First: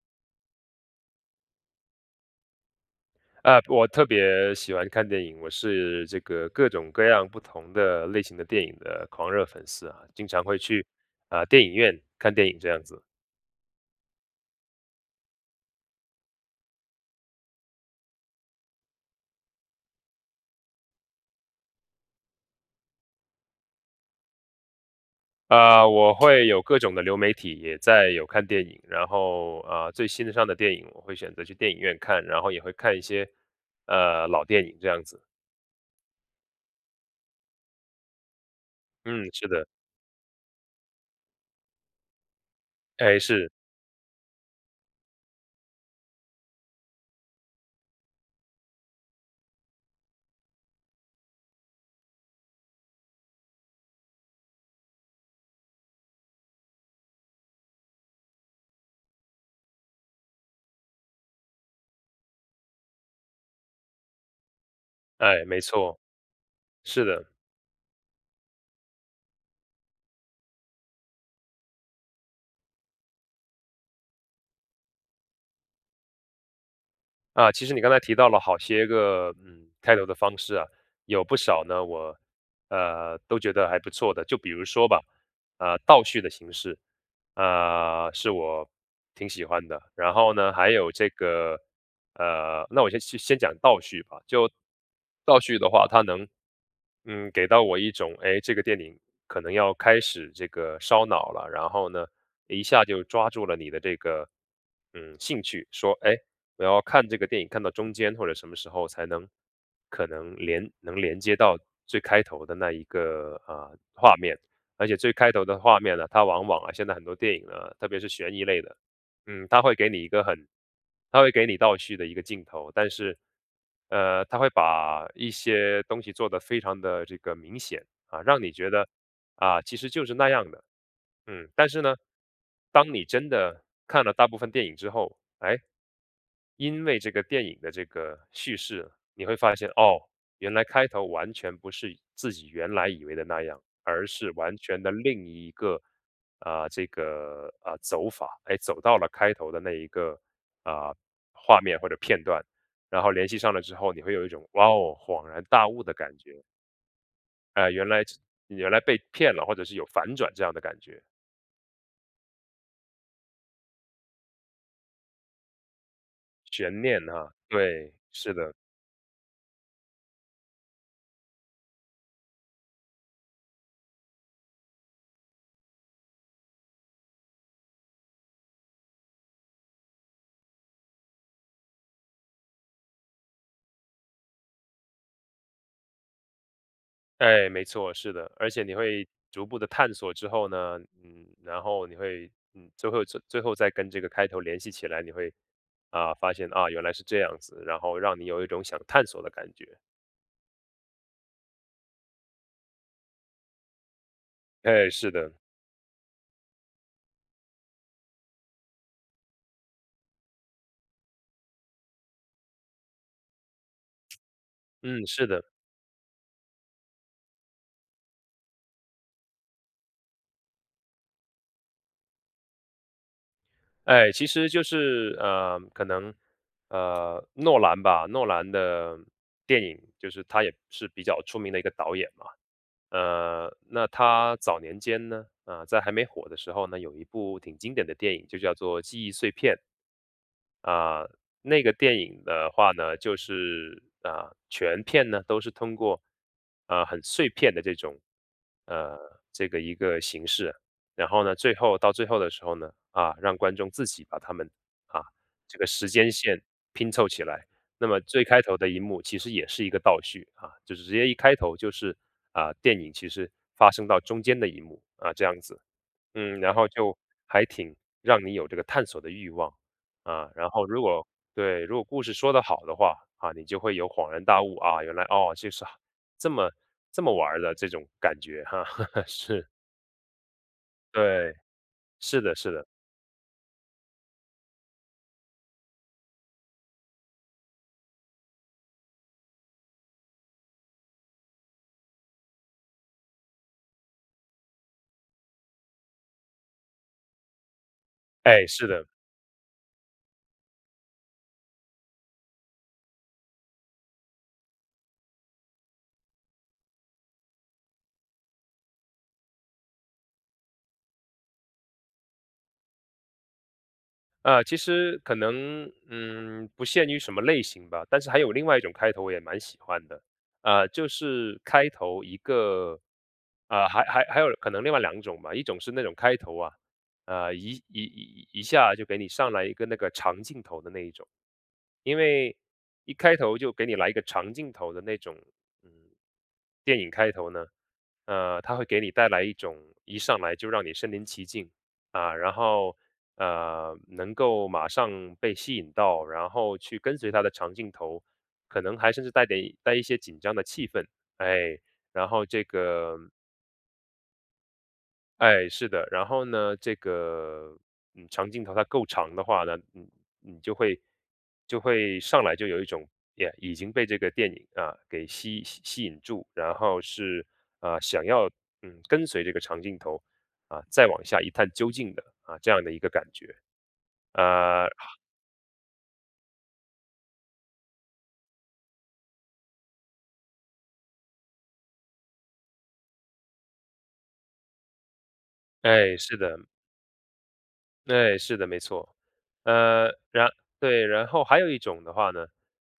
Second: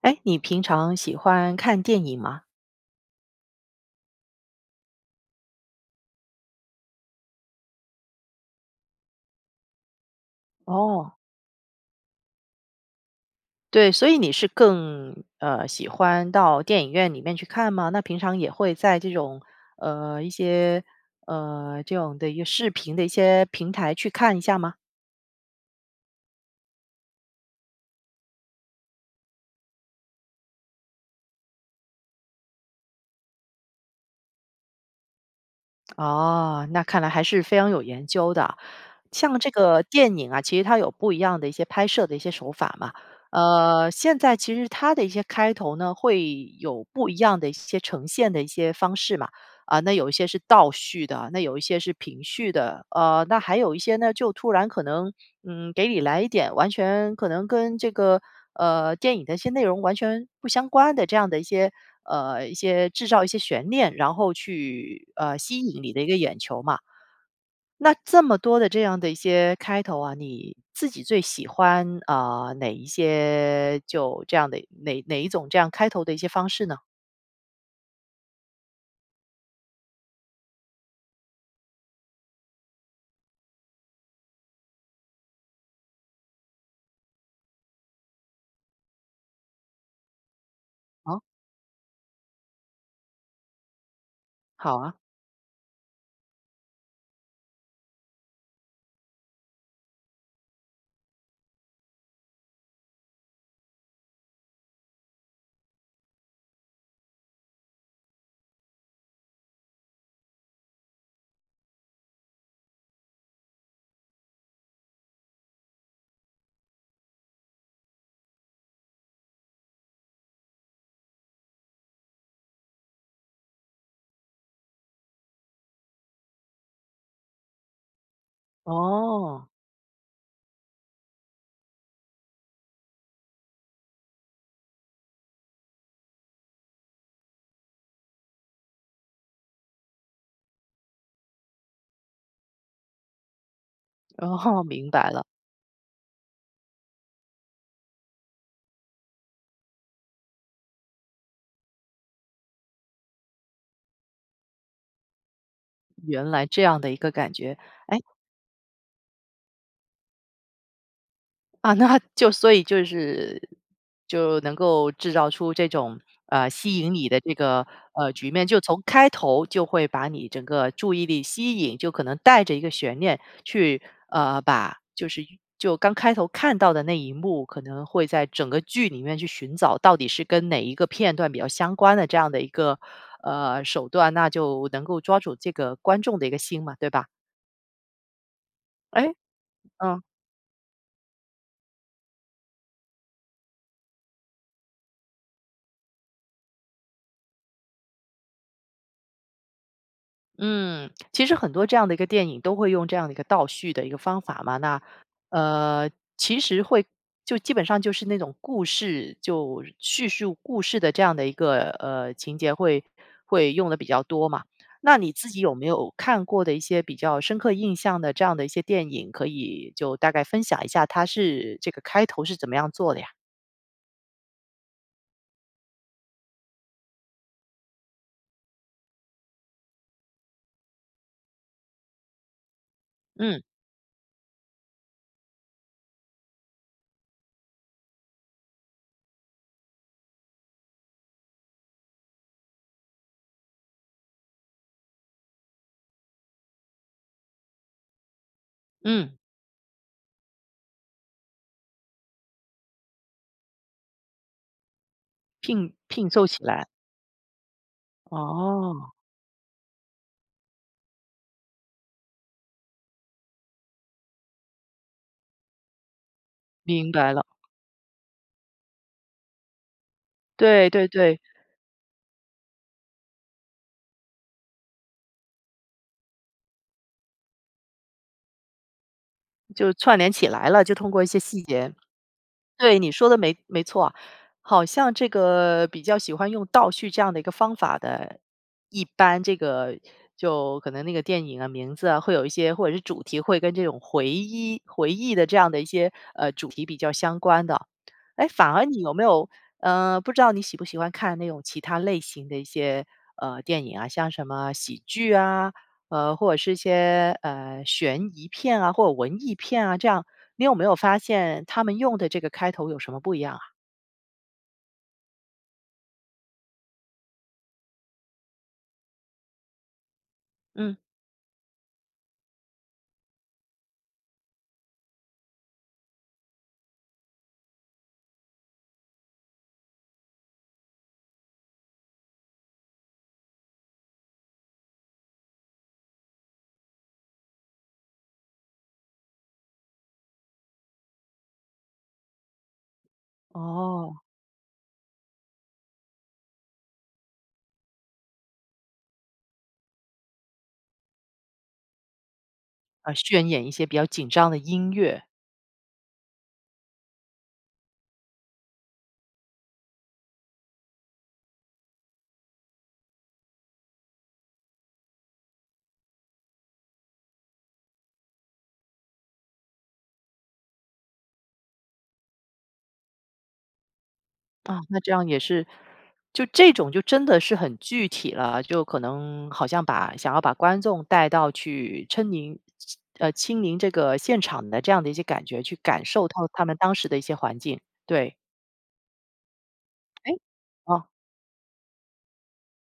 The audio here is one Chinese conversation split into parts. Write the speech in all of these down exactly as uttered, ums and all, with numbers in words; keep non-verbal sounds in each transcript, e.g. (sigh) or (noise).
哎，你平常喜欢看电影吗？呃，我特别喜欢看电影，我是这个各种各样不同的类型的电影的狂热粉丝啊，经常会去，哦。呃，电影院看电影这样子。对，所以你是更，呃，喜欢到电影院里面去看吗？那平常也会在这种呃，一些，呃，这种的一个视频的一些平台去看一下吗？呃，我会有各种的流媒体，也在有看电影，然后，呃，最新上的电影，我会选择去电影院看，然后也会看一些，呃，老电影这样子。哦，那看来还是非常有研究的。嗯，像是这的。个电影啊，其实它有不一样的一些拍摄的一些手法嘛。哎，是。呃，现在其实它的一些开头呢，会有不一样的一些呈现的一些方式嘛。啊，那有一些是倒叙的，那有一些是平叙的，呃，那还有一些呢，就突然可能，嗯，给你来一点，完全可能跟这个，呃，电影的一些内容完全不相关的这样的一些呃，一些制造一些悬念，然后去，呃，哎，吸没引你错，的一个眼球嘛。是的。那这么多的这样的一些开头啊，你自己最喜欢，呃，哪一些就这样的哪哪一种这样开头的一些方式呢？啊，其实你刚才提到了好些个，嗯，开头的方式啊，有不少呢我，呃，都觉得还不错的。就比如说吧，啊，倒叙的形式，呃，是我挺喜欢的，然后呢，还有这好。个呃，那我就先叙先讲倒叙吧。就好啊。倒叙的话它能，嗯，给到我一种，哎，这个电影可能要开始这个烧脑了，然后呢，一下就抓住了你的这个，嗯，兴趣，说，哎，我要看这个电影看到中间，或者什么时候才能可能连能连接到最开头的那一个，呃，画面。而且最开头的画面呢，它往往啊现在很多电影呢，特别是悬疑类的，嗯，它会给你一个很它会给你倒叙的一个镜头，但是，呃，它会把一些东西做得非常地这个明显，啊，让你觉得，哦。啊，其实就是那样的，嗯。但是呢，当你真的看了大部分电影之后，哎，因为这个电影的这个叙事，你会发现，哦，原来开头完全不是自己原来以为的那样，而是完哦，全明的白了。另一个，呃，这个，呃，走法，哎，走到了开头的那一个，呃，画面或者片段，然后联系上了之后，你会有一种，哇，恍然大悟的感原觉。来这样的一个感觉，哎，原哎来这原来被骗了，或者是有反转这样的感觉。啊，那就所以就是就能够制造出这种，呃，吸悬引念你的这啊，个，对，呃，局是面，的。就从开头就会把你整个注意力吸引，就可能带着一个悬念去呃，把就是就刚开头看到的那一幕，可能会在整个剧里面去寻找，到底是跟哪一个片段比较相关的，这样的一个，呃，手段，那就能够抓住这个观众的一个心嘛，对吧？哎，没错，是的，而且你会哎？逐步地探哦。索之后呢，嗯，然后你会嗯，最后最后再跟这个开头联系起来，你会，啊，发现啊，原来是这样子，然后让你有一种想探索的感觉。嗯，其实很多这样的一个电影都会用这样的一个倒叙的一个方法嘛，那，哎，是的。呃，其实会就基本上就是那种故事，就叙述故事的这样的一个，呃，情节会会用得比较多嘛。那嗯，你是自己的。有没有，看过的一些比较深刻印象的这样的一些电影，可以就大概分享一下，它是这个开头是怎么样做的呀？哎，其实就是，呃，可能，呃，诺兰吧，诺兰的电影，就是他也是比较出名的一个导演嘛。嗯。呃，那他早年间呢，呃，在还没火的时候呢，有一部挺经典的电影就叫做《记忆碎片》。啊，那个电影的话呢，就是，呃，全片呢都是通过，呃，很碎片的这种，呃，嗯。这个一个形式。然后呢，最后到最后的时候呢，啊，让观众自己把它们，啊，这个聘时聘间凑起线来。拼凑起来。那么最开头的一哦。幕其实也是一个倒叙，啊，就是直接一开头就是，啊，电影其实发生到中间的一幕，啊，这样子，嗯，然后明就白了。还挺让你有这个探索的欲望。呃，然后对，如对果对。对，如果故事说得好的话，啊，你就会有恍然大悟，啊，原来，哦，就是啊，这么，这么玩儿的这种感觉哈，(laughs) 是。就串联起来了，就通过一些对，细节。是的，是的。对，你说的没没错，好像这个比较喜欢用倒叙这样的一个方法的，一般这个就可能那个电影啊名字啊，会有一些或者是主题会跟这种回一回忆的这样的一些，呃，主题比较相关的。哎，哎，反而是你的。有没有呃，不知道你喜不喜欢看那种其他类型的一些，呃，电影啊，像什么喜剧啊，呃，或者是一些，呃，悬疑片啊，或者文艺片啊这样，你有没有发现它们用的这个开头，有什么不一样啊？呃，其实可能，嗯，不限于什么类型吧，但是还有另外一种开头我也蛮喜欢的。呃，嗯。就是开头一个，呃，还还还有可能另外两种吧。一种是那种开头啊，呃，一一一一一下就给你上来一个那个长镜头的那一种。因为一开头就给你来一个长镜头的那种，嗯，电影开头呢，呃，它会给你带来一种，一上来就让你身临其境，啊，然后，呃，哦。能够马上被吸引到，然后去跟随它的长镜头，可能还是甚至带点带一些紧张的气氛，哎，然后这呃，个渲演一些比较紧张的音乐。哎，是的，然后呢，这个，嗯，长镜头它够长的话呢，你你就会就会上来就有一种，也已经被这个电影啊给吸吸吸引住，然后是，呃，想要，嗯，跟随这个长镜头，啊，再往下一探究竟的，啊，这样的一个感觉。啊，呃，那这好样也是，就这种就真的是很具体了，就可能好像把想要把观众带到去嗔迎希呃，亲临这个现场的这样的一些感觉，去感哎，受是到他的。们当时的一些环境，对。对，是的，没错。呃，哎，然哦。对，然后还有一种的话呢，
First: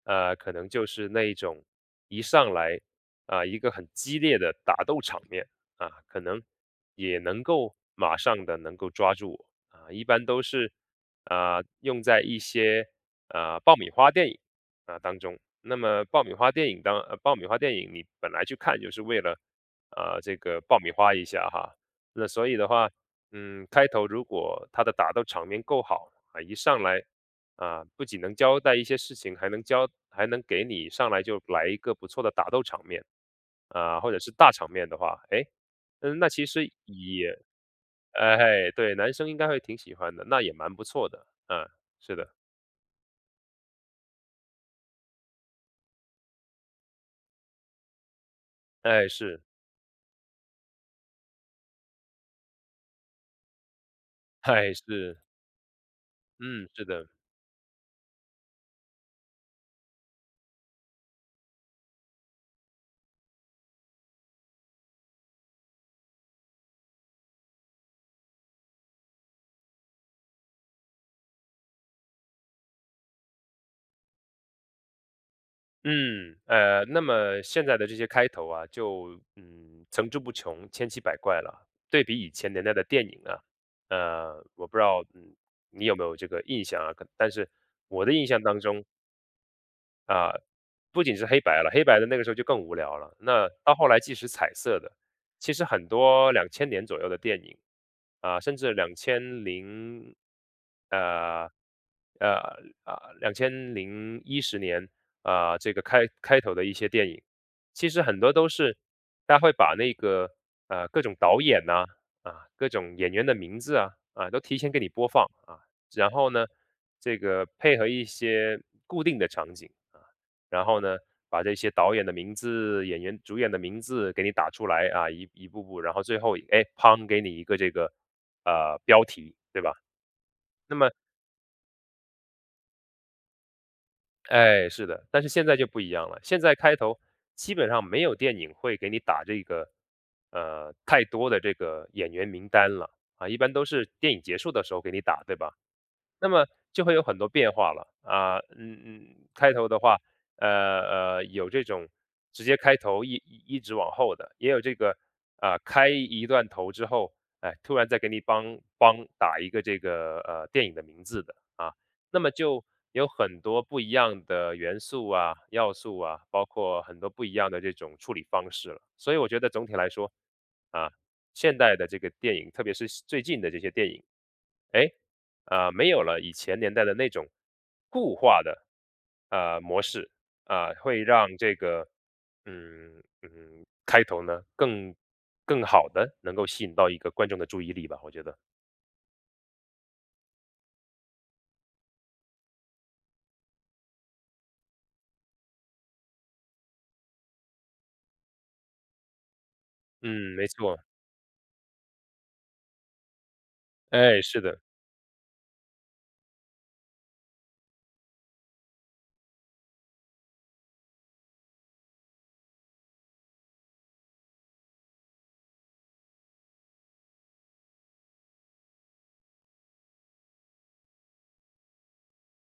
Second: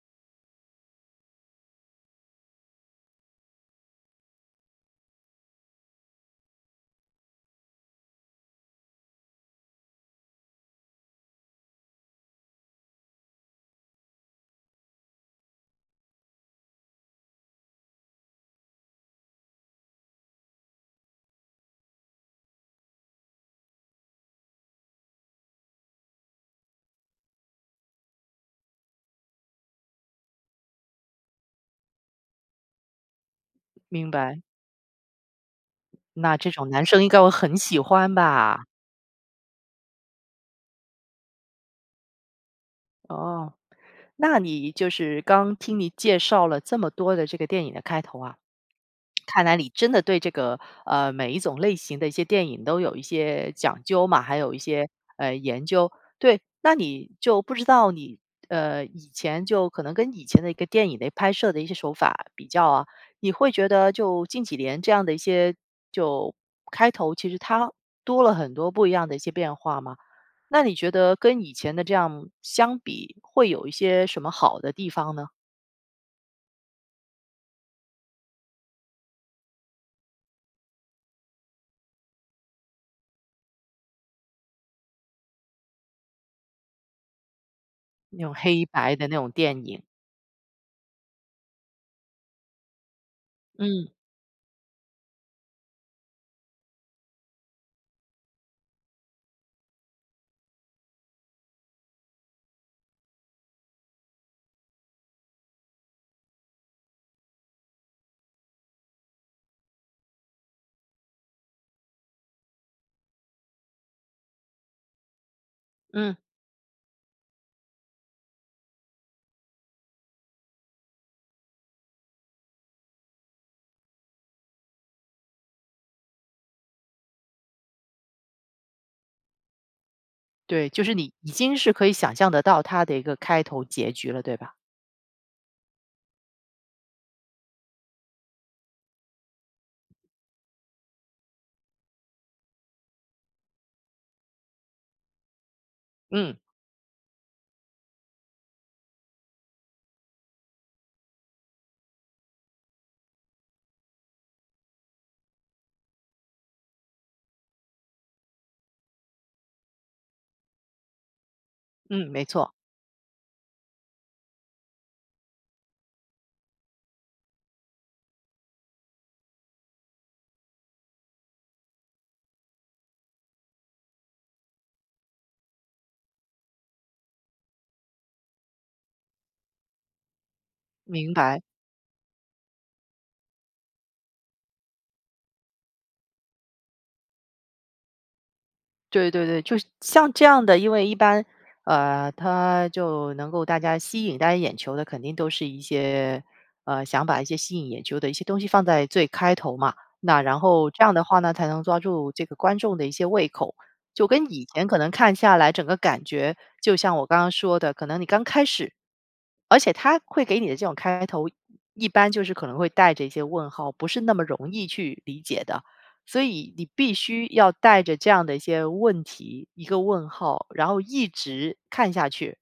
呃，可能就是那一种一上来，呃，一个很激烈的打斗场面，啊，可能也能够马上地能够抓住我，呃，一般都是，呃，用在一些，呃，爆米花电影，啊，当中。那么爆米花电影当爆米花电影，你本来去看就是为了，呃，这个爆米花一下哈。那所以的话，嗯，开头如果它的打斗场面够好，呃，一上来，啊，不仅能交代一些事情，还能交还能给你上来，就来一个不错的打斗场面，啊，明或者是白。大场面的话，哎，嗯那那其这种实男生应该会也很喜欢吧。哎，对，男生应该会挺喜欢的，那也蛮不错的，嗯，是的。哦，那你就是刚听你介绍了，这么多的这个电影的开头啊。哎，(smacks lips) 是。看来你真的对这个，呃，每一种类型的一些电影都有一些讲究嘛，还有一哎，些，是。呃，研究。对，嗯，那是的。你就不知道你，呃，以前就可能跟以前的一个电影的拍摄的一些手法比较啊，你会觉得就近几年这样的一些就开头，其实它多了很多不一样的一些变化吗？那你觉得跟以前的这样相比，会有一些什么好的地方呢？嗯，呃，那么现在的这些开头啊，就，嗯，层出不穷、千奇百怪了。对比以前年代的电影啊，呃，我不知道，嗯，你有没有这个印象啊，可但是我的那印种象当黑中白的那种电影。啊，不仅是黑白了，黑白的那个时候就更无聊了，那到后嗯。来即使彩色的，其实很多两千年左右的电影，啊，甚至两千零呃，呃，呃，两千零一十年，啊，这个开开头的一些电影，其实很多都是，他会把那个，呃，各种导演哪，啊，各种演员的名字啊，啊，都提前给你播放啊。然嗯。后呢，这个配合一些固定的场景，呃，然后呢，把这些导演的名字、演员主演的名字给你打出来啊，一一步步，然后最后，哎，嗙给你一个这个，呃，标题，对吧？对，那就么是你已经是可以想象得到它的一个开头结局了，对吧？哎，是的，但是现在就不一样了，现在开头基本上，没有电影会给你打这个，呃，太多的这个演员名单了。啊，一般都是电影结束的时候给你打，对吧？那嗯。么就会有很多变化了，啊，嗯，嗯，开头的话，呃，呃，有这种直接开头一一直往后的，也有这个，呃，开一一段头之后，哎，突然在给你梆梆打一个这个，呃，电影的名字的，啊。嗯，那没么错。就有很多不一样的元素啊、要素啊，包括很多不一样的这种处理方式了。所以我觉得总体来说，啊，现代的这个电影，特别是最近的这些电影，哎，呃，没有了以前年代的那种固化的，呃，模式，啊，会明让白。这个，嗯，嗯，开头呢，更更好地能够吸引到一个观众的注意力吧，我觉得。对，对，对，就像这样的，因为一般，呃，它就能够大家吸引大家眼球的肯定都是一些，呃，想把一些吸引眼球的一些东西放在最开头嘛。那嗯，然没后错。这样的话呢，才能抓住这个观众的一些胃口，就哎，跟是以的。前可能看下来整个感觉，就像我刚刚说的，可能你刚开始而且它会给你的这种开头，一般就是可能会带着一些问号，不是那么容易去理解的。所以你必须要带着这样的一些问题、一个问号，然后一直看下去，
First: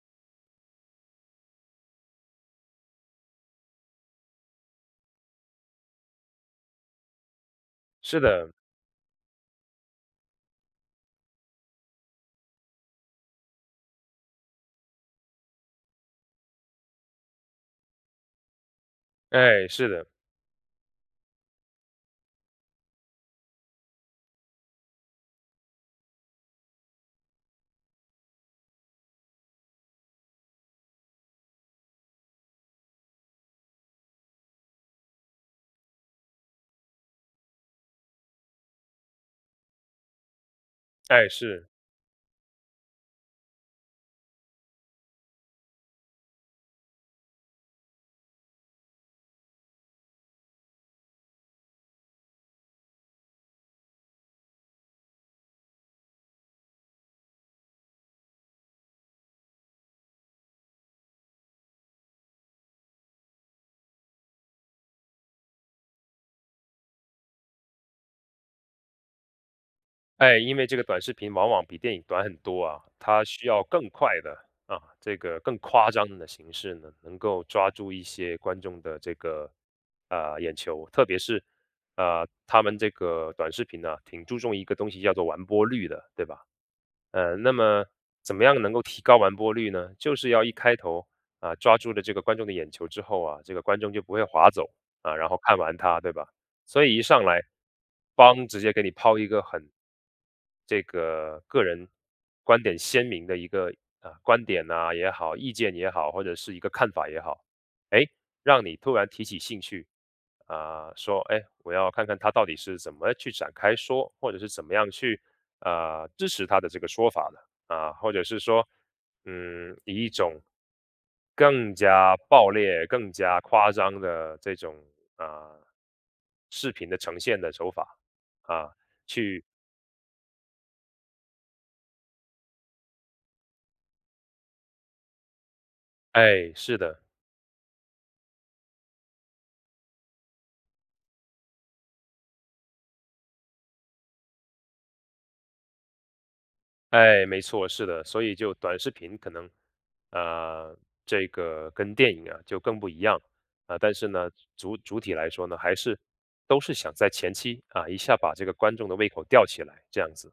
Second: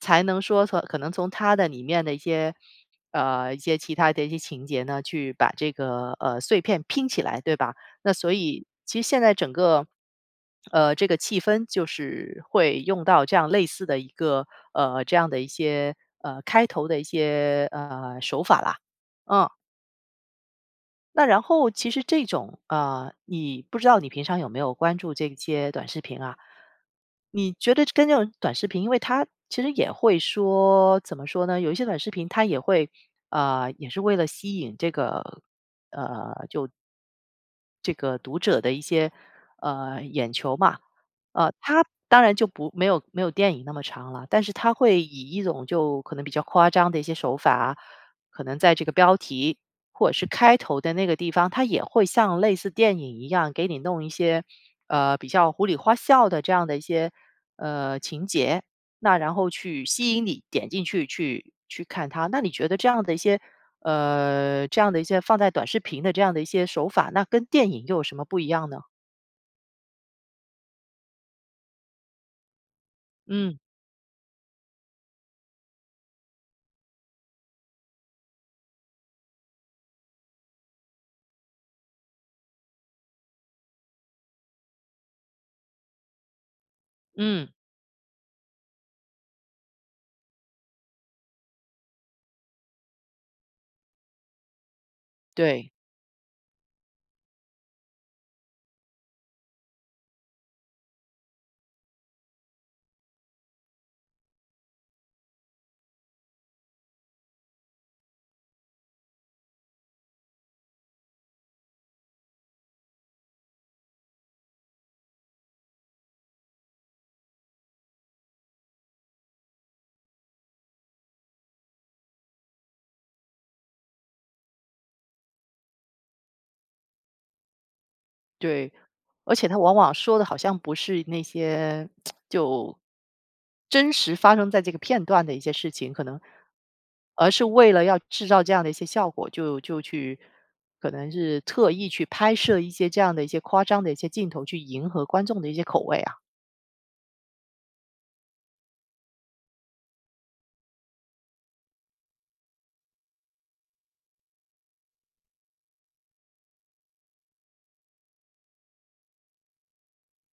才能说说可能从它的里面的一些，呃，一些其他的一些情节呢，去把这个，呃，碎片拼起来，对吧？那是所的。以其实现在整个，(smacks lips) 呃，这个气氛就是会用到这样类似的一个呃，这样的一些呃，开头的一些，呃，手法啦，嗯。哎，是的。那然后其实这种，呃，你不知道你平常有没有关注这些短视频啊。你觉得跟那种短视频，因为它其实也会说，怎么说呢，有一些短视频它也会，呃，也是为了吸引这个呃，就这个读者的一些，呃，眼球嘛，哎，呃，是。它当然就不没有没有电影那么长了，但是它会以一种就可能比较夸张的一些手法，可能在这个标题，或者是开头的那个地方，它也会像类似电影一样给你弄一些，呃，比较胡里花笑的这样的一些，呃，情节，那然后去吸引你点进去去去看它，那你觉得这样的一些呃，这样的一些放在短视频的这样的一些手法，那跟电影又有什么不一样呢？哎，因为这个短视频往往比电影短很多啊。它需嗯。要更快的，啊，这个更夸张的形式呢，能够抓住一些观众的这个，呃，眼球。特别是，呃，它们这个短视频呢，挺注重一个东西叫做完播率的，对吧？呃，嗯。那么怎么样能够提高完播率呢？就是要一开头，啊，抓住了这个观众的眼球之后啊，这个观众就不会划走，啊，然后看对。完它，对吧？所以一上来，𠳐，直接给你抛一个很这个个人观点鲜明的一个啊，观点哪也好，意见也好，或者是一个看法也好，哎，让你突然提起兴趣，啊，说：“哎，我要看看它到底是怎么去展开说，或者是怎么样去，呃，支持它的这个说法的。”啊，或者是说，嗯，以一种更加暴烈、更加夸张的这种，呃，视频的呈现的手法，啊，对，而去且它往往说的好像不是那些 (smacks lips) 就真实发生在这个片段的一些事情，可能哎，是的。而是为了要制造这样的一些效果，就就去可能是特意去拍摄一些这样的一些夸张的一些镜头，去迎合观众的一些口味啊。哎，没错，是的，所以就短视频可能，呃，这个跟电影啊就更不一样，呃，但是呢，主主体来说呢，还是都是想在前期，啊，一下把这个观众的胃口吊起来，这样子。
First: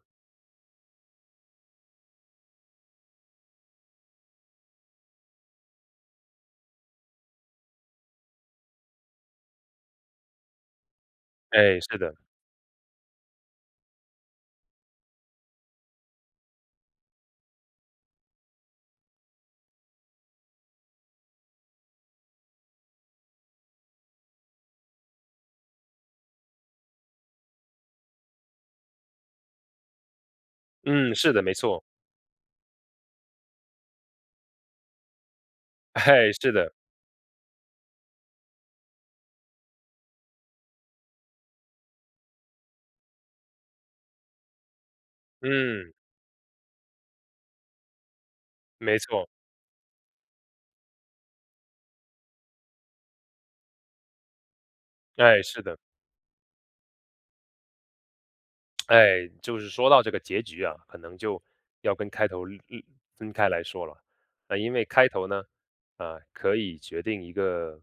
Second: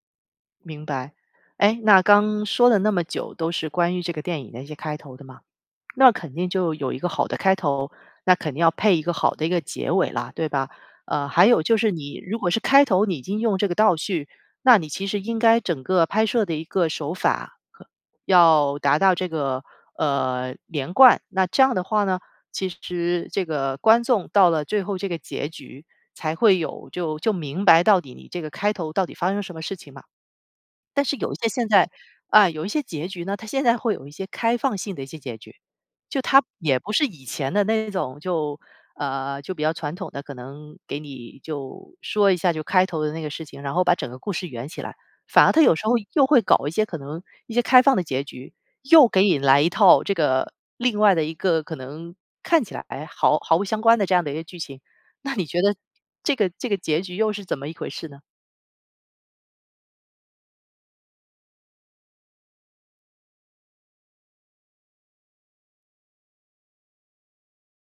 明白，哎，那刚说了那么久，都是关于这个电影的一些开头的嘛。那肯定就有一个好的开头，那肯定要配一个好的一个结尾了，对吧？呃，还有就哎，是是的。你如果是开头你已经用这个倒叙，那你其实应该整个拍摄的一个手法呵，要达到这个，呃，连贯，那这样的话呢，其实这个观众到了最后这个结局才会有，就就明白到底你这个开头，到底发生什么事情嘛。但嗯，是有是一的，些没现错。在，啊，有一些结局呢，它现在会有一些开放性的一些结局，就哎，它是的。也不是以前的那种，就，呃，就比较传统的，可能给你就说一下就开头的那个事情，然后把整个故事圆起来，反而它有时嗯。候又会搞一些可能一些开放的结局，没又给错。你来一套这个另外的一个，可能看起来，哎，毫毫不相关的这样的一个剧情，那哎，你觉是得的。这个这个结局又是怎么一回事呢？(tsk) 哎，就是说到这个结局啊，可能就要跟开头，嗯，嗯，分开来说了。呃，因为开头呢，呃，可以决定一个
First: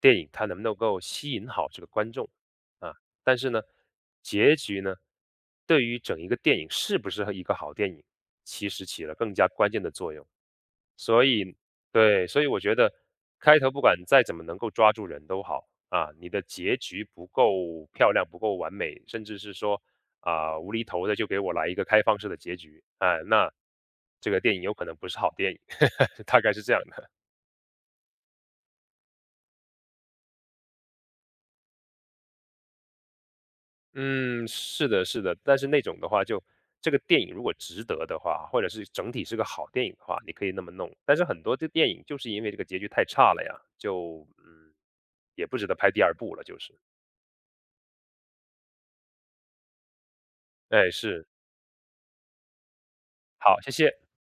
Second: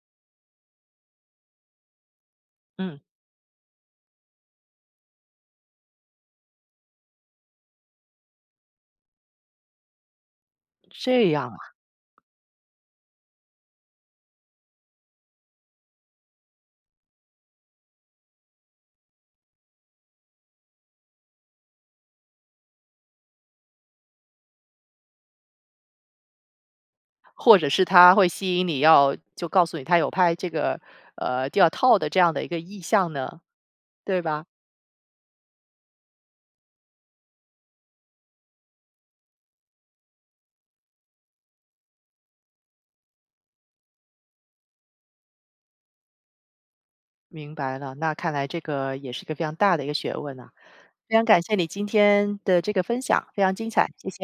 电影它能不能够吸引好这个观众，啊，嗯。但是呢，结局呢？对于整一个电影是不是一个好电影，其实起了更加关键的作用，所这样以啊。对，所以我觉得，开头不管再怎么能够抓住人都好，啊，你的结局不够漂亮，不够完美，甚至是说啊无厘头的，就给我来一个开放式的结局。啊，那这个电影有可能不是好电影，(laughs) 大概是这样的。或者是它会吸引你要就告诉你，它有拍这个，呃，第二套的这样的一个意向呢，对吧？嗯，是的，是的。但是那种的话就这个电影如果值得的话啊，或者是整体是个好电影的话，你可以那么弄，但是很多的电影就是因为这个结局太差了呀，就，嗯，也不值得拍第二部了，就是。明白了，那看来这个也是一个非常大的一个学问啊，哎，非常是。感谢你今天的这个分享，非常好，精谢彩，谢。谢谢。